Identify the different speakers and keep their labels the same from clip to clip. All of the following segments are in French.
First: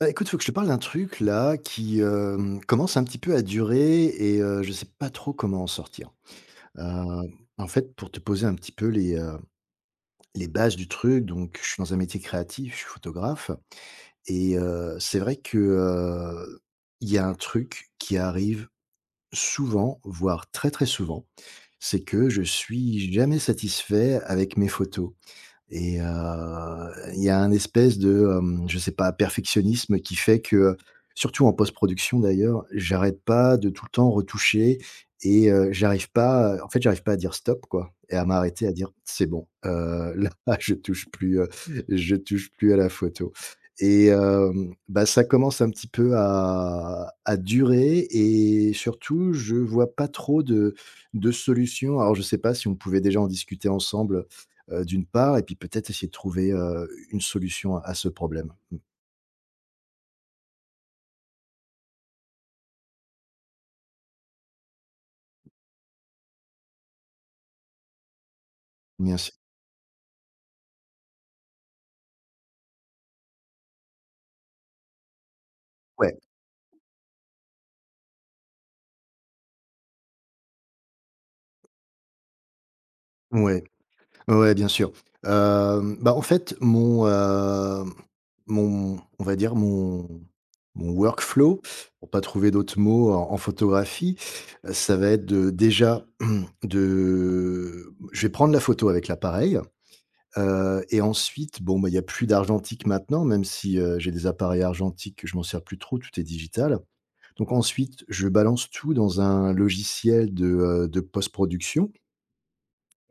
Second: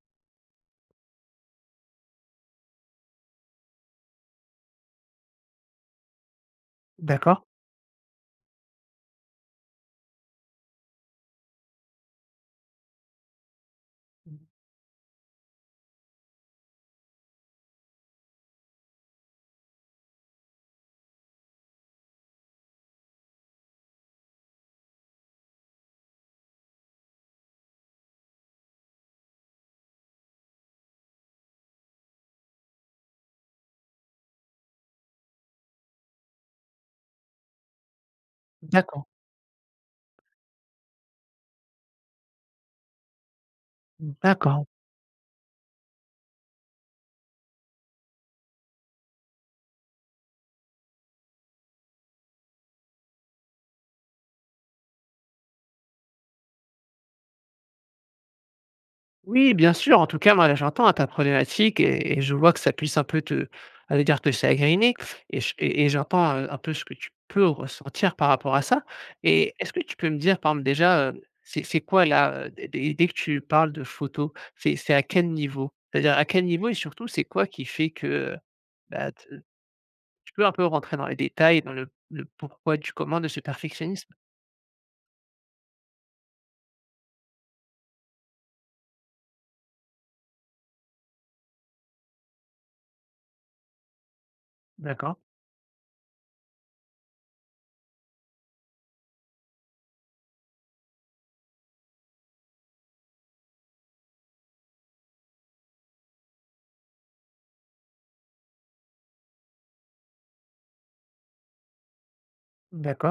Speaker 1: Écoute, faut que je te parle d'un truc là qui, commence un petit peu à durer et je sais pas trop comment en sortir. Heu,
Speaker 2: D'accord.
Speaker 1: en fait, pour te poser un petit peu les bases du truc, donc je suis dans un métier créatif, je suis photographe
Speaker 2: Mmh.
Speaker 1: et c'est vrai que, il y a un truc qui arrive souvent, voire très, très souvent, c'est que je suis jamais satisfait avec mes photos. Et il y a un espèce de, je sais pas, perfectionnisme qui fait que, surtout en post-production d'ailleurs, j'arrête pas de tout le temps retoucher et j'arrive pas, en fait, j'arrive pas à dire stop quoi et à m'arrêter à dire:
Speaker 2: D'accord,
Speaker 1: «C'est bon, là je touche plus à la photo» et
Speaker 2: d'accord.
Speaker 1: ça commence un petit peu à durer et surtout je vois pas trop de solutions. Alors je sais pas si on pouvait déjà en discuter ensemble? D'une part et puis peut-être essayer de trouver, une solution à ce problème.
Speaker 2: Oui, bien sûr. En tout cas, moi, là, j'entends, hein, ta problématique et je vois que ça puisse un peu te allais dire te chagriner et ch et j'entends, un peu ce que tu peux ressentir par rapport à ça
Speaker 1: Bien sûr.
Speaker 2: et est-ce que tu peux me dire, par exemple, déjà, c'est quoi là, dès que tu parles de photos, c'est à quel niveau?
Speaker 1: Ouais,
Speaker 2: C'est-à-dire à quel niveau et surtout, c'est quoi qui fait que, bah, tu peux un peu rentrer dans les détails, dans le pourquoi du comment de ce
Speaker 1: ouais,
Speaker 2: perfectionnisme?
Speaker 1: ouais, bien sûr. Bah, en fait, mon, hem, mon on va dire mon mon workflow, pour pas trouver d'autres mots en photographie, ça va
Speaker 2: D'accord.
Speaker 1: être de déjà de je vais prendre la photo avec l'appareil, et ensuite, bon, bah, il y a plus d'argentique maintenant, même si, j'ai des appareils argentiques, je m'en sers plus trop, tout est digital. Donc ensuite, je balance tout dans un logiciel de post-production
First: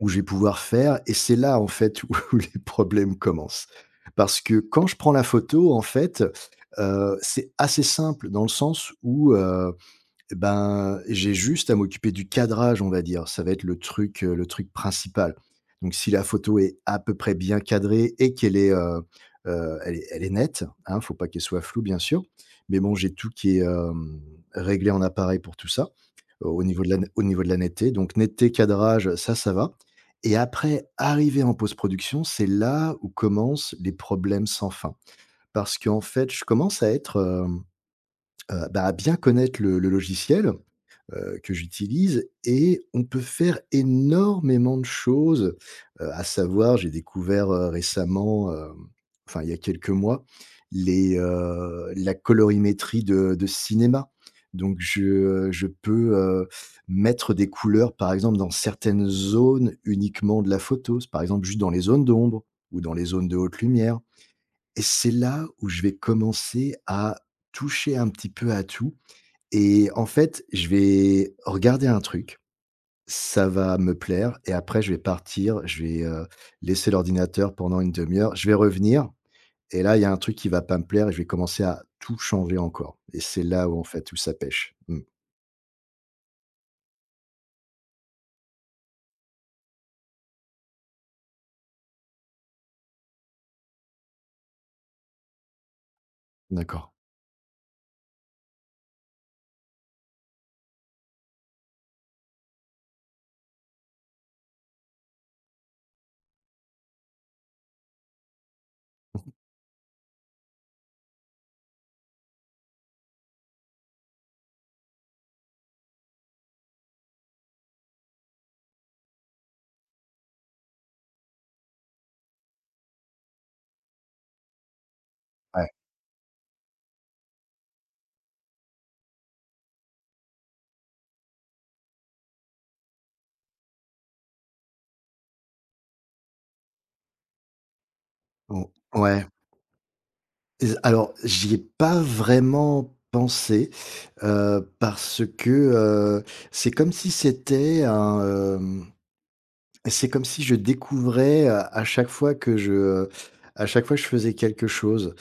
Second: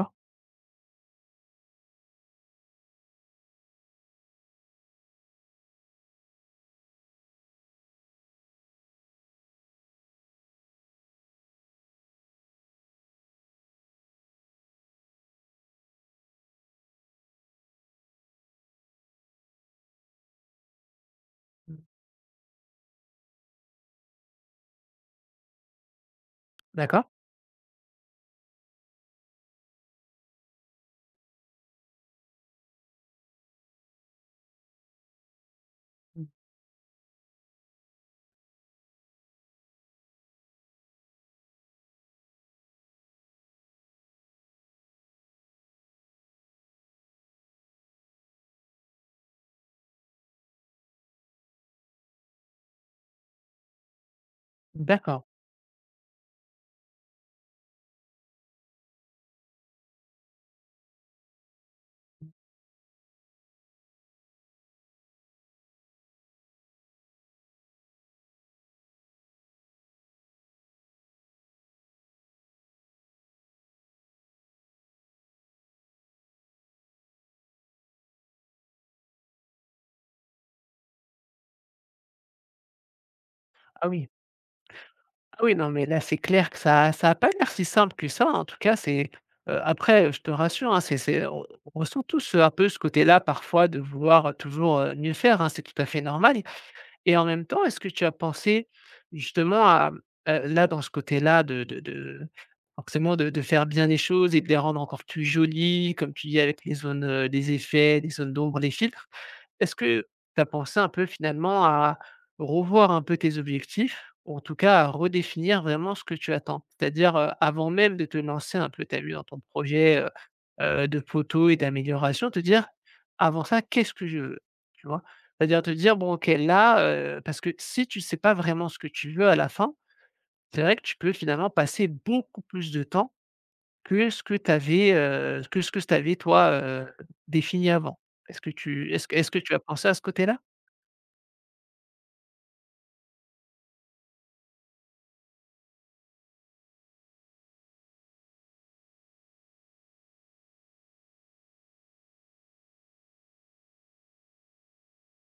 Speaker 1: où je vais pouvoir faire, et c'est là, en fait, où les problèmes commencent. Parce que quand je prends la photo, en fait, c'est assez simple dans le sens où, eh Ben, j'ai juste à m'occuper du cadrage, on va dire. Ça va être le truc principal. Donc si la photo est à peu près bien cadrée et qu'elle est, elle est elle est nette, hein, faut pas qu'elle soit floue, bien sûr. Mais bon, j'ai tout qui est, réglé en appareil pour tout ça, au niveau de la
Speaker 2: d'accord,
Speaker 1: au niveau de la netteté. Donc netteté, cadrage, ça va. Et après, arrivé en post-production, c'est là où commencent les problèmes sans fin. Parce qu'en
Speaker 2: mmh,
Speaker 1: fait, je commence à être, à bien connaître le logiciel que j'utilise et on peut faire énormément de choses, à savoir j'ai découvert, récemment, enfin il y a quelques mois, la colorimétrie de cinéma. Donc
Speaker 2: d'accord.
Speaker 1: je, je peux, mettre des couleurs, par exemple, dans certaines zones uniquement de la photo, par exemple, juste dans les zones d'ombre ou dans les zones de haute lumière et c'est là où je vais commencer à toucher un petit peu à tout et en fait, je vais regarder un truc, ça va me plaire et après je vais partir, je vais, laisser l'ordinateur pendant une demi heure, je vais revenir et là, il y a un truc qui va pas me plaire et je vais commencer à tout changer encore et c'est là où, en
Speaker 2: Ah
Speaker 1: fait,
Speaker 2: oui.
Speaker 1: tout ça pèche. Mmh.
Speaker 2: Ah oui, non, mais là, c'est clair que ça a pas l'air si simple que ça. En tout cas, c'est, après, je te rassure, hein, c'est on ressent tous, un peu ce côté-là parfois de vouloir toujours, mieux faire, hein, c'est tout à fait normal
Speaker 1: D'accord.
Speaker 2: et en même temps, est-ce que tu as pensé justement à, mmh, là, dans ce côté-là de forcément de faire bien les choses et de les rendre encore plus jolies, comme tu dis, avec les zones, des effets, des zones d'ombre, des filtres. Est-ce que tu as pensé un peu finalement à revoir un peu tes objectifs ou en tout cas à redéfinir vraiment ce que tu attends? C'est-à-dire, avant même de te lancer un peu, tu as vu dans ton projet, de poteau et d'amélioration, te dire: «Avant ça, qu'est-ce que je veux?» Tu vois? C'est-à-dire
Speaker 1: Ouais.
Speaker 2: te dire: «Bon OK, là,» parce que si tu ne sais pas vraiment ce que tu veux à la fin, c'est vrai que tu peux finalement passer beaucoup plus de temps que ce que tu avais, que ce que tu avais toi, défini avant. Est-ce que
Speaker 1: O
Speaker 2: tu est-ce que
Speaker 1: Ouais.
Speaker 2: est-ce que tu as pensé à ce côté-là?
Speaker 1: Et alors, j'y ai pas vraiment pensé, parce que, c'est comme si c'était un, c'est comme si je découvrais, à chaque fois que je, à chaque fois que je faisais quelque chose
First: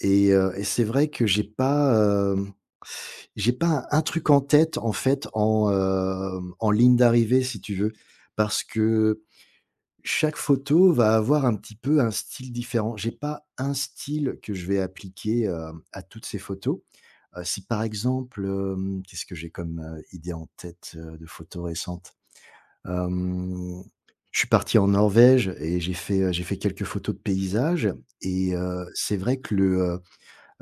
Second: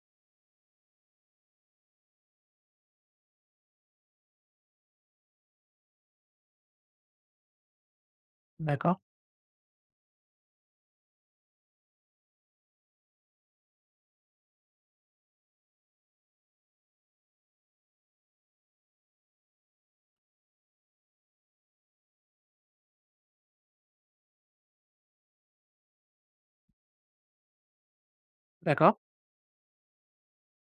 Speaker 1: et c'est vrai que j'ai pas, j'ai pas un truc en tête, en fait, en, en ligne d'arrivée, si tu veux. Parce
Speaker 2: D'accord,
Speaker 1: que chaque photo va avoir un petit peu un style différent. J'ai pas un style que je vais appliquer, à toutes ces photos. Si par exemple, qu'est-ce que j'ai comme, idée en tête, de photos récentes? Hem, je suis parti en Norvège et j'ai fait quelques photos de paysages et
Speaker 2: d'accord,
Speaker 1: c'est vrai que le, heu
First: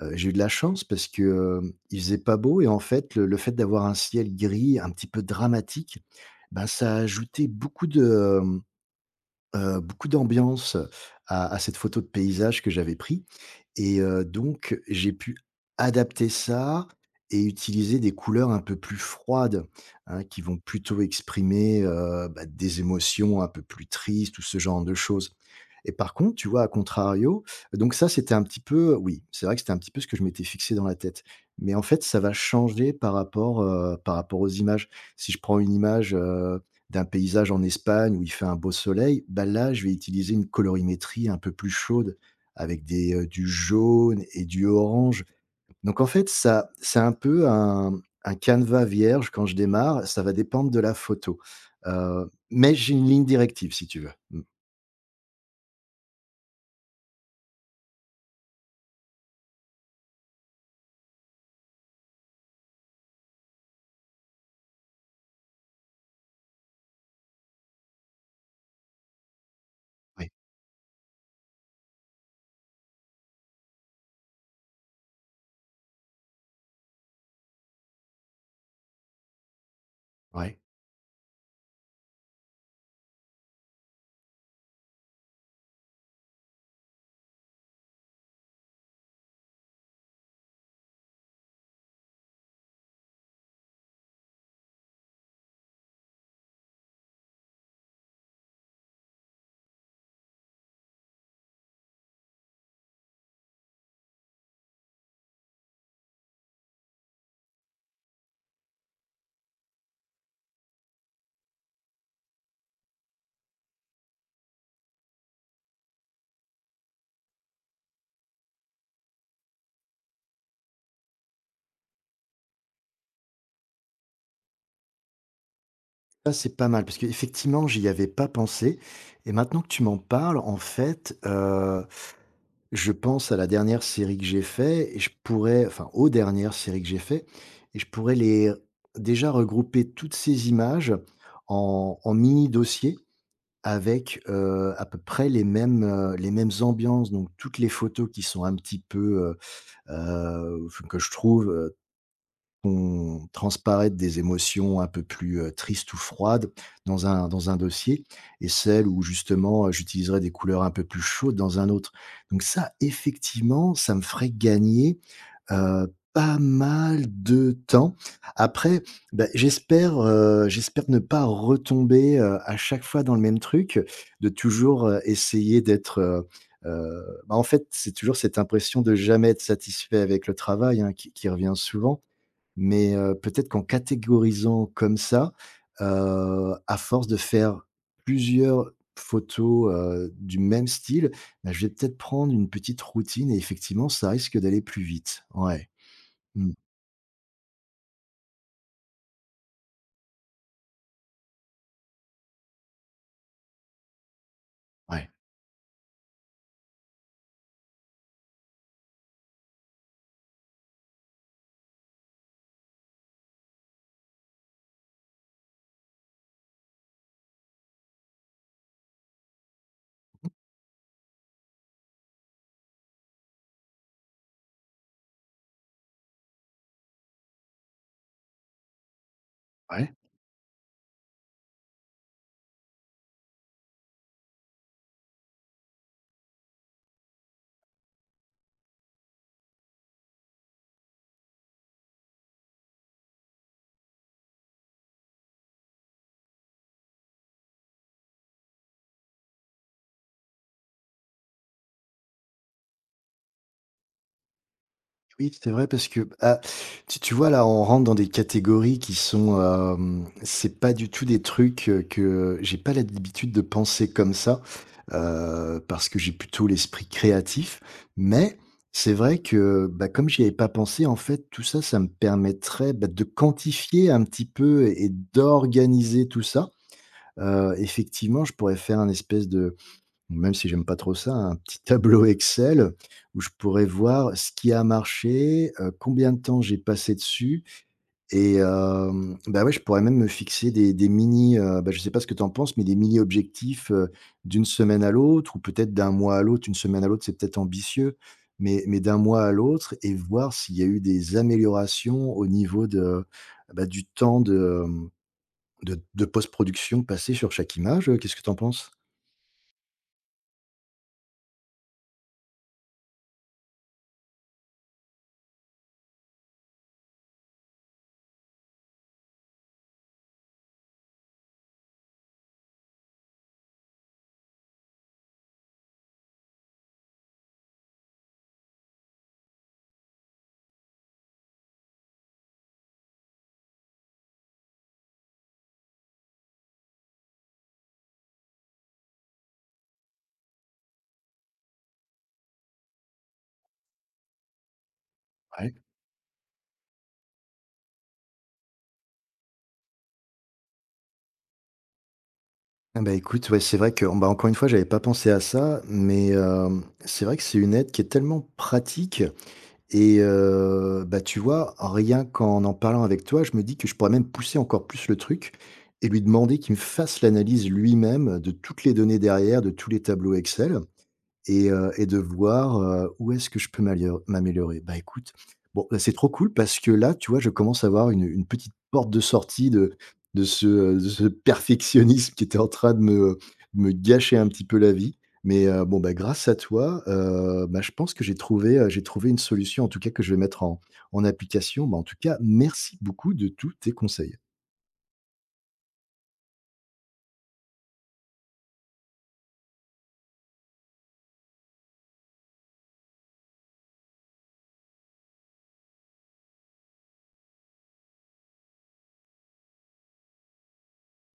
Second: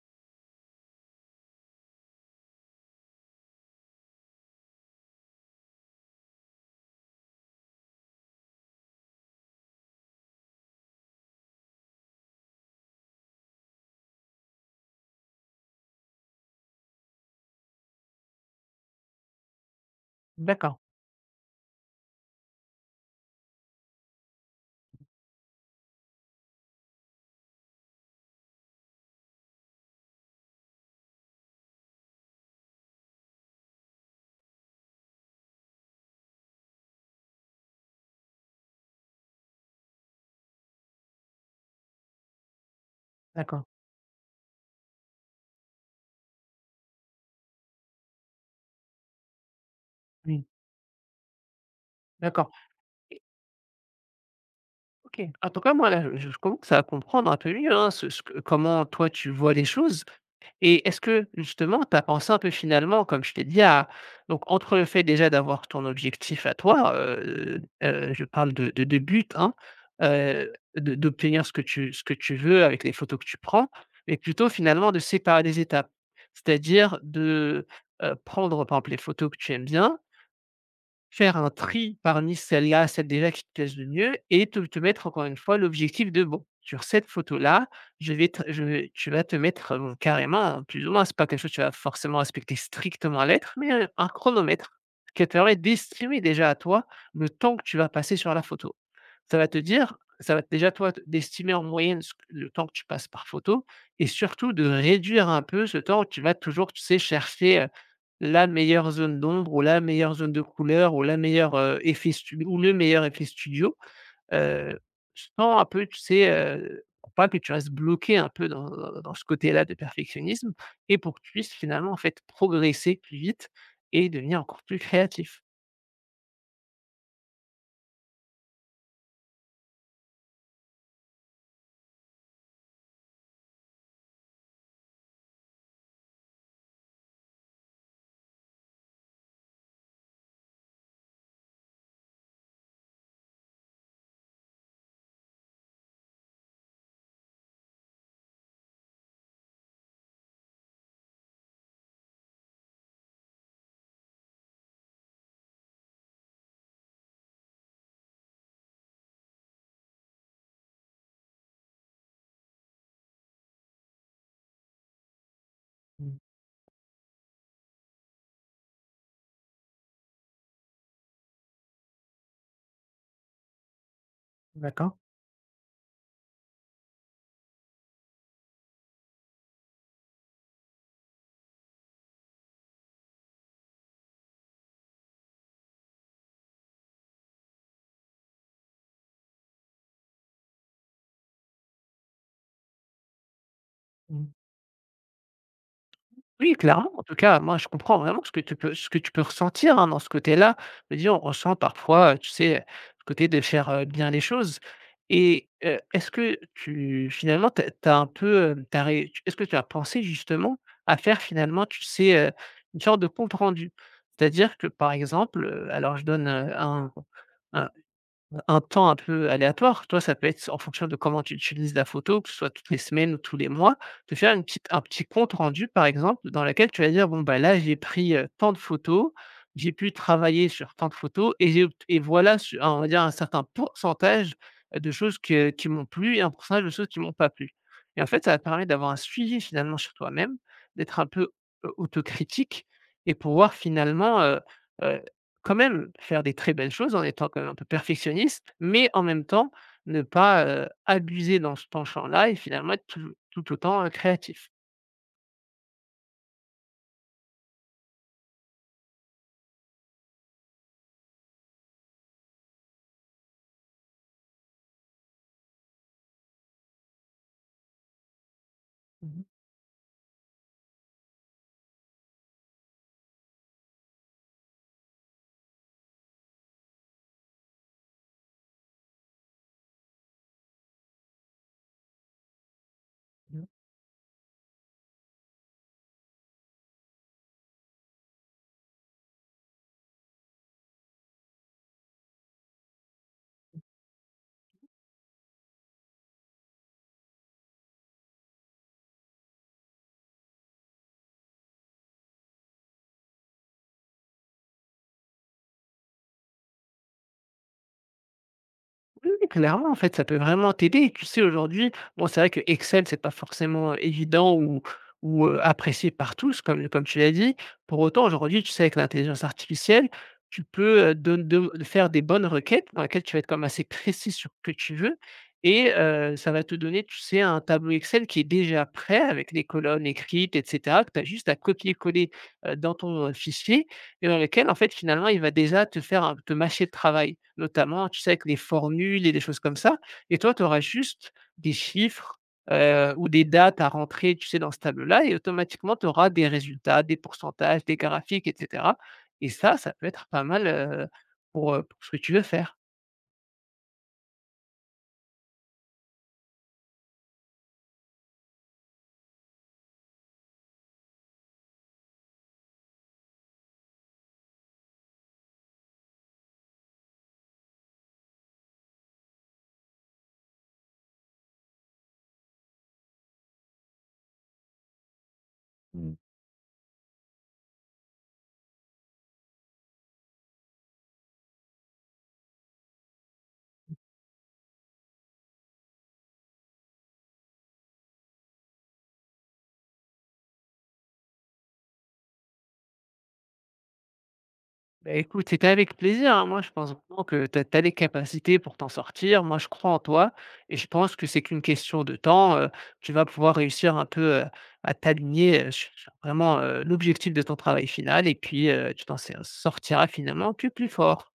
Speaker 1: heu, j'ai eu de la chance parce que, il faisait pas beau et en fait, le fait d'avoir un ciel gris un petit peu dramatique, ben ça a ajouté beaucoup de, beaucoup d'ambiance à cette photo de paysage que j'avais prise. Et donc j'ai pu adapter ça et utiliser des couleurs un peu plus froides, hein, qui vont
Speaker 2: d'accord,
Speaker 1: plutôt exprimer, des émotions un peu plus tristes ou ce genre de choses et par contre, tu vois, à contrario, donc ça, c'était un petit peu, oui, c'est vrai que c'était un petit peu ce que je m'étais fixé dans la tête. Mais en fait, ça va changer par rapport aux images. Si je prends une image, d'un paysage en Espagne où il fait un beau soleil, bah, là, je vais utiliser une colorimétrie un peu plus chaude avec des, du
Speaker 2: d'accord,
Speaker 1: jaune et du orange. Donc en fait, ça c'est un peu un canevas vierge quand je démarre, ça va
Speaker 2: oui,
Speaker 1: dépendre de la photo.
Speaker 2: d'accord
Speaker 1: Mais j'ai une
Speaker 2: et
Speaker 1: ligne directive si tu veux. Mmh,
Speaker 2: OK. En tout cas, moi, là, je commence à comprendre un peu mieux, hein, ce que comment toi tu vois les choses. Et est-ce que justement, tu as pensé un peu finalement, comme je t'ai dit, à donc entre le fait déjà d'avoir ton objectif à toi, je parle de but, hein,
Speaker 1: oui,
Speaker 2: de d'obtenir ce que tu veux avec les photos que tu prends, mais plutôt finalement de séparer les étapes. C'est-à-dire de, prendre, par exemple, les photos que tu aimes bien.
Speaker 1: ouais.
Speaker 2: Faire un tri parmi celles-là, celles déjà qui te plaisent le mieux et te mettre encore une fois l'objectif de: «Bon, sur cette photo-là, je vais» tu vas te mettre, carrément, hein, plus ou moins, c'est pas quelque chose que tu vas forcément respecter strictement à la lettre, mais, un chronomètre qui te permet d'estimer déjà à toi le temps que tu vas passer sur la photo. Ça va déjà toi t d'estimer en moyenne ce q le temps que tu passes par photo et surtout de réduire un peu ce temps où tu vas toujours, tu sais, chercher, la meilleure zone d'ombre ou la meilleure zone de couleur ou la meilleure, effet stu ou le meilleur effet studio, heu, sans un peu, tu sais, pour pas que tu restes bloqué un peu dans ce côté-là de perfectionnisme et pour que tu puisses finalement, en fait, progresser plus vite et devenir encore plus créatif.
Speaker 1: Ça, c'est pas mal parce qu'effectivement, j'y avais pas pensé et maintenant que tu m'en parles, en fait, je pense à la dernière série que j'ai fait et je pourrais, enfin, aux dernières séries que j'ai fait et je pourrais les déjà regrouper toutes ces images en mini dossier, avec, à peu près les mêmes ambiances, donc toutes les photos qui sont un petit peu, enfin que je trouve, font transparaître des émotions un peu plus, tristes ou froides dans un dossier et celles où justement, j'utiliserai des couleurs un peu plus chaudes dans un autre. Donc ça, effectivement, ça me ferait gagner,
Speaker 2: Mmh,
Speaker 1: pas mal de temps. Après, bah, j'espère, j'espère ne pas retomber, à chaque fois dans le même truc, de toujours,
Speaker 2: d'accord.
Speaker 1: essayer d'être, en fait, c'est toujours cette impression de jamais être satisfait avec le travail, hein, qui revient souvent mais peut-être qu'en catégorisant comme ça, à force de faire plusieurs photos, du même style, bah, je vais peut-être prendre une petite routine et effectivement, ça
Speaker 2: Mmh.
Speaker 1: risque d'aller plus vite. Ouais. Mmh.
Speaker 2: Oui, clairement. En tout cas, moi, je comprends vraiment ce que tu peux ressentir, hein, dans ce côté-là. Je veux dire, on ressent parfois, tu sais, ce côté de faire, bien les choses
Speaker 1: Ouais.
Speaker 2: et est-ce que tu finalement, tu as un peu, tu ré est-ce que tu as pensé justement à faire finalement, tu sais, une sorte de compte rendu? C'est-à-dire que, par exemple, alors je donne, un un temps un peu aléatoire, toi, ça peut être en fonction de comment tu utilises la photo, que ce soit toutes les semaines ou tous les mois, te faire une petite un petit compte rendu, par exemple, dans lequel tu vas dire: «Bon, bah, là, j'ai pris, tant de photos, j'ai pu
Speaker 1: Ouais.
Speaker 2: travailler sur tant de photos et j'ai obt et voilà su on va dire un certain pourcentage, de choses que qui m'ont plu et un pourcentage de choses qui m'ont pas plu» et en fait, ça va te permettre d'avoir un suivi finalement sur toi-même, d'être un peu, autocritique et pouvoir finalement, quand même faire des très belles choses en étant quand même un peu perfectionniste, mais en même temps, ne pas, abuser dans ce penchant-là et finalement être tout tout autant, créatif.
Speaker 1: Oui, c'est vrai parce que, ah, tu vois, là, on rentre dans des catégories qui sont, c'est pas du tout des trucs, que j'ai pas l'habitude de penser comme ça, parce que j'ai plutôt l'esprit créatif. Mais c'est vrai
Speaker 2: Mmh.
Speaker 1: que, bah, comme j'y avais pas pensé, en fait, tout ça, ça me permettrait, bah, de quantifier un petit peu et d'organiser tout ça. Effectivement, je pourrais faire un espèce de, même si j'aime pas trop ça, un petit tableau Excel où je pourrais voir ce qui a marché, combien de temps j'ai passé dessus et ouais, je pourrais même me fixer des mini, je sais pas ce que tu en penses, mais des mini objectifs, d'une semaine à l'autre ou peut-être d'un mois à l'autre. Une semaine à l'autre, c'est peut-être ambitieux, mais d'un mois à l'autre et voir s'il y a eu des améliorations au niveau de, bah, du temps de, de post-production passé sur chaque image, qu'est-ce que tu en penses?
Speaker 2: Oui, oui, clairement, en fait, ça peut vraiment t'aider. Et tu sais, aujourd'hui, bon, c'est vrai que Excel, c'est pas forcément évident ou apprécié par tous, comme, comme tu l'as dit. Pour autant, aujourd'hui, tu sais, avec l'intelligence artificielle, tu peux faire des bonnes requêtes dans lesquelles tu vas être comme assez précis sur ce que tu veux. Et ça va te donner, tu sais, un tableau Excel qui est déjà prêt avec les colonnes écrites, etc., que tu as juste à copier-coller dans ton fichier et dans lequel, en fait, finalement, il va déjà te faire un te mâcher le travail, notamment, tu sais, avec les formules et des choses comme ça et toi, tu auras juste des chiffres, ou des dates à rentrer, tu sais, dans ce tableau-là et automatiquement, tu auras des résultats, des pourcentages, des graphiques etc. et ça peut être pas mal, pour ce que tu veux faire.
Speaker 1: Ah bah, écoute, ouais, c'est vrai que, bah, encore une fois, j'avais pas pensé à ça, mais c'est vrai que c'est une aide qui est tellement pratique et tu vois, rien qu'en en parlant avec toi, je me dis que je pourrais même pousser encore plus le truc et lui demander qu'il me fasse l'analyse lui-même de toutes les données derrière, de tous les tableaux Excel et de voir, où est-ce que je peux m'améliorer. Bah, écoute, bon, là, c'est trop cool parce que là, tu vois, je commence à avoir une petite porte de sortie de ce perfectionnisme qui était en train de me gâcher un petit peu la vie. Mais, grâce à toi, je pense que j'ai trouvé une solution en tout cas que je vais mettre en application. Bah, en tout cas, merci beaucoup de tous tes conseils.
Speaker 2: Bah, écoute, c'était avec plaisir, hein. Moi, je pense vraiment que tu as les capacités pour t'en sortir. Moi, je crois en toi et je pense que c'est qu'une question de temps, tu vas pouvoir réussir un peu, à t'aligner, sur vraiment, l'objectif de ton travail final et puis, tu t'en sé sortiras finalement que plus fort.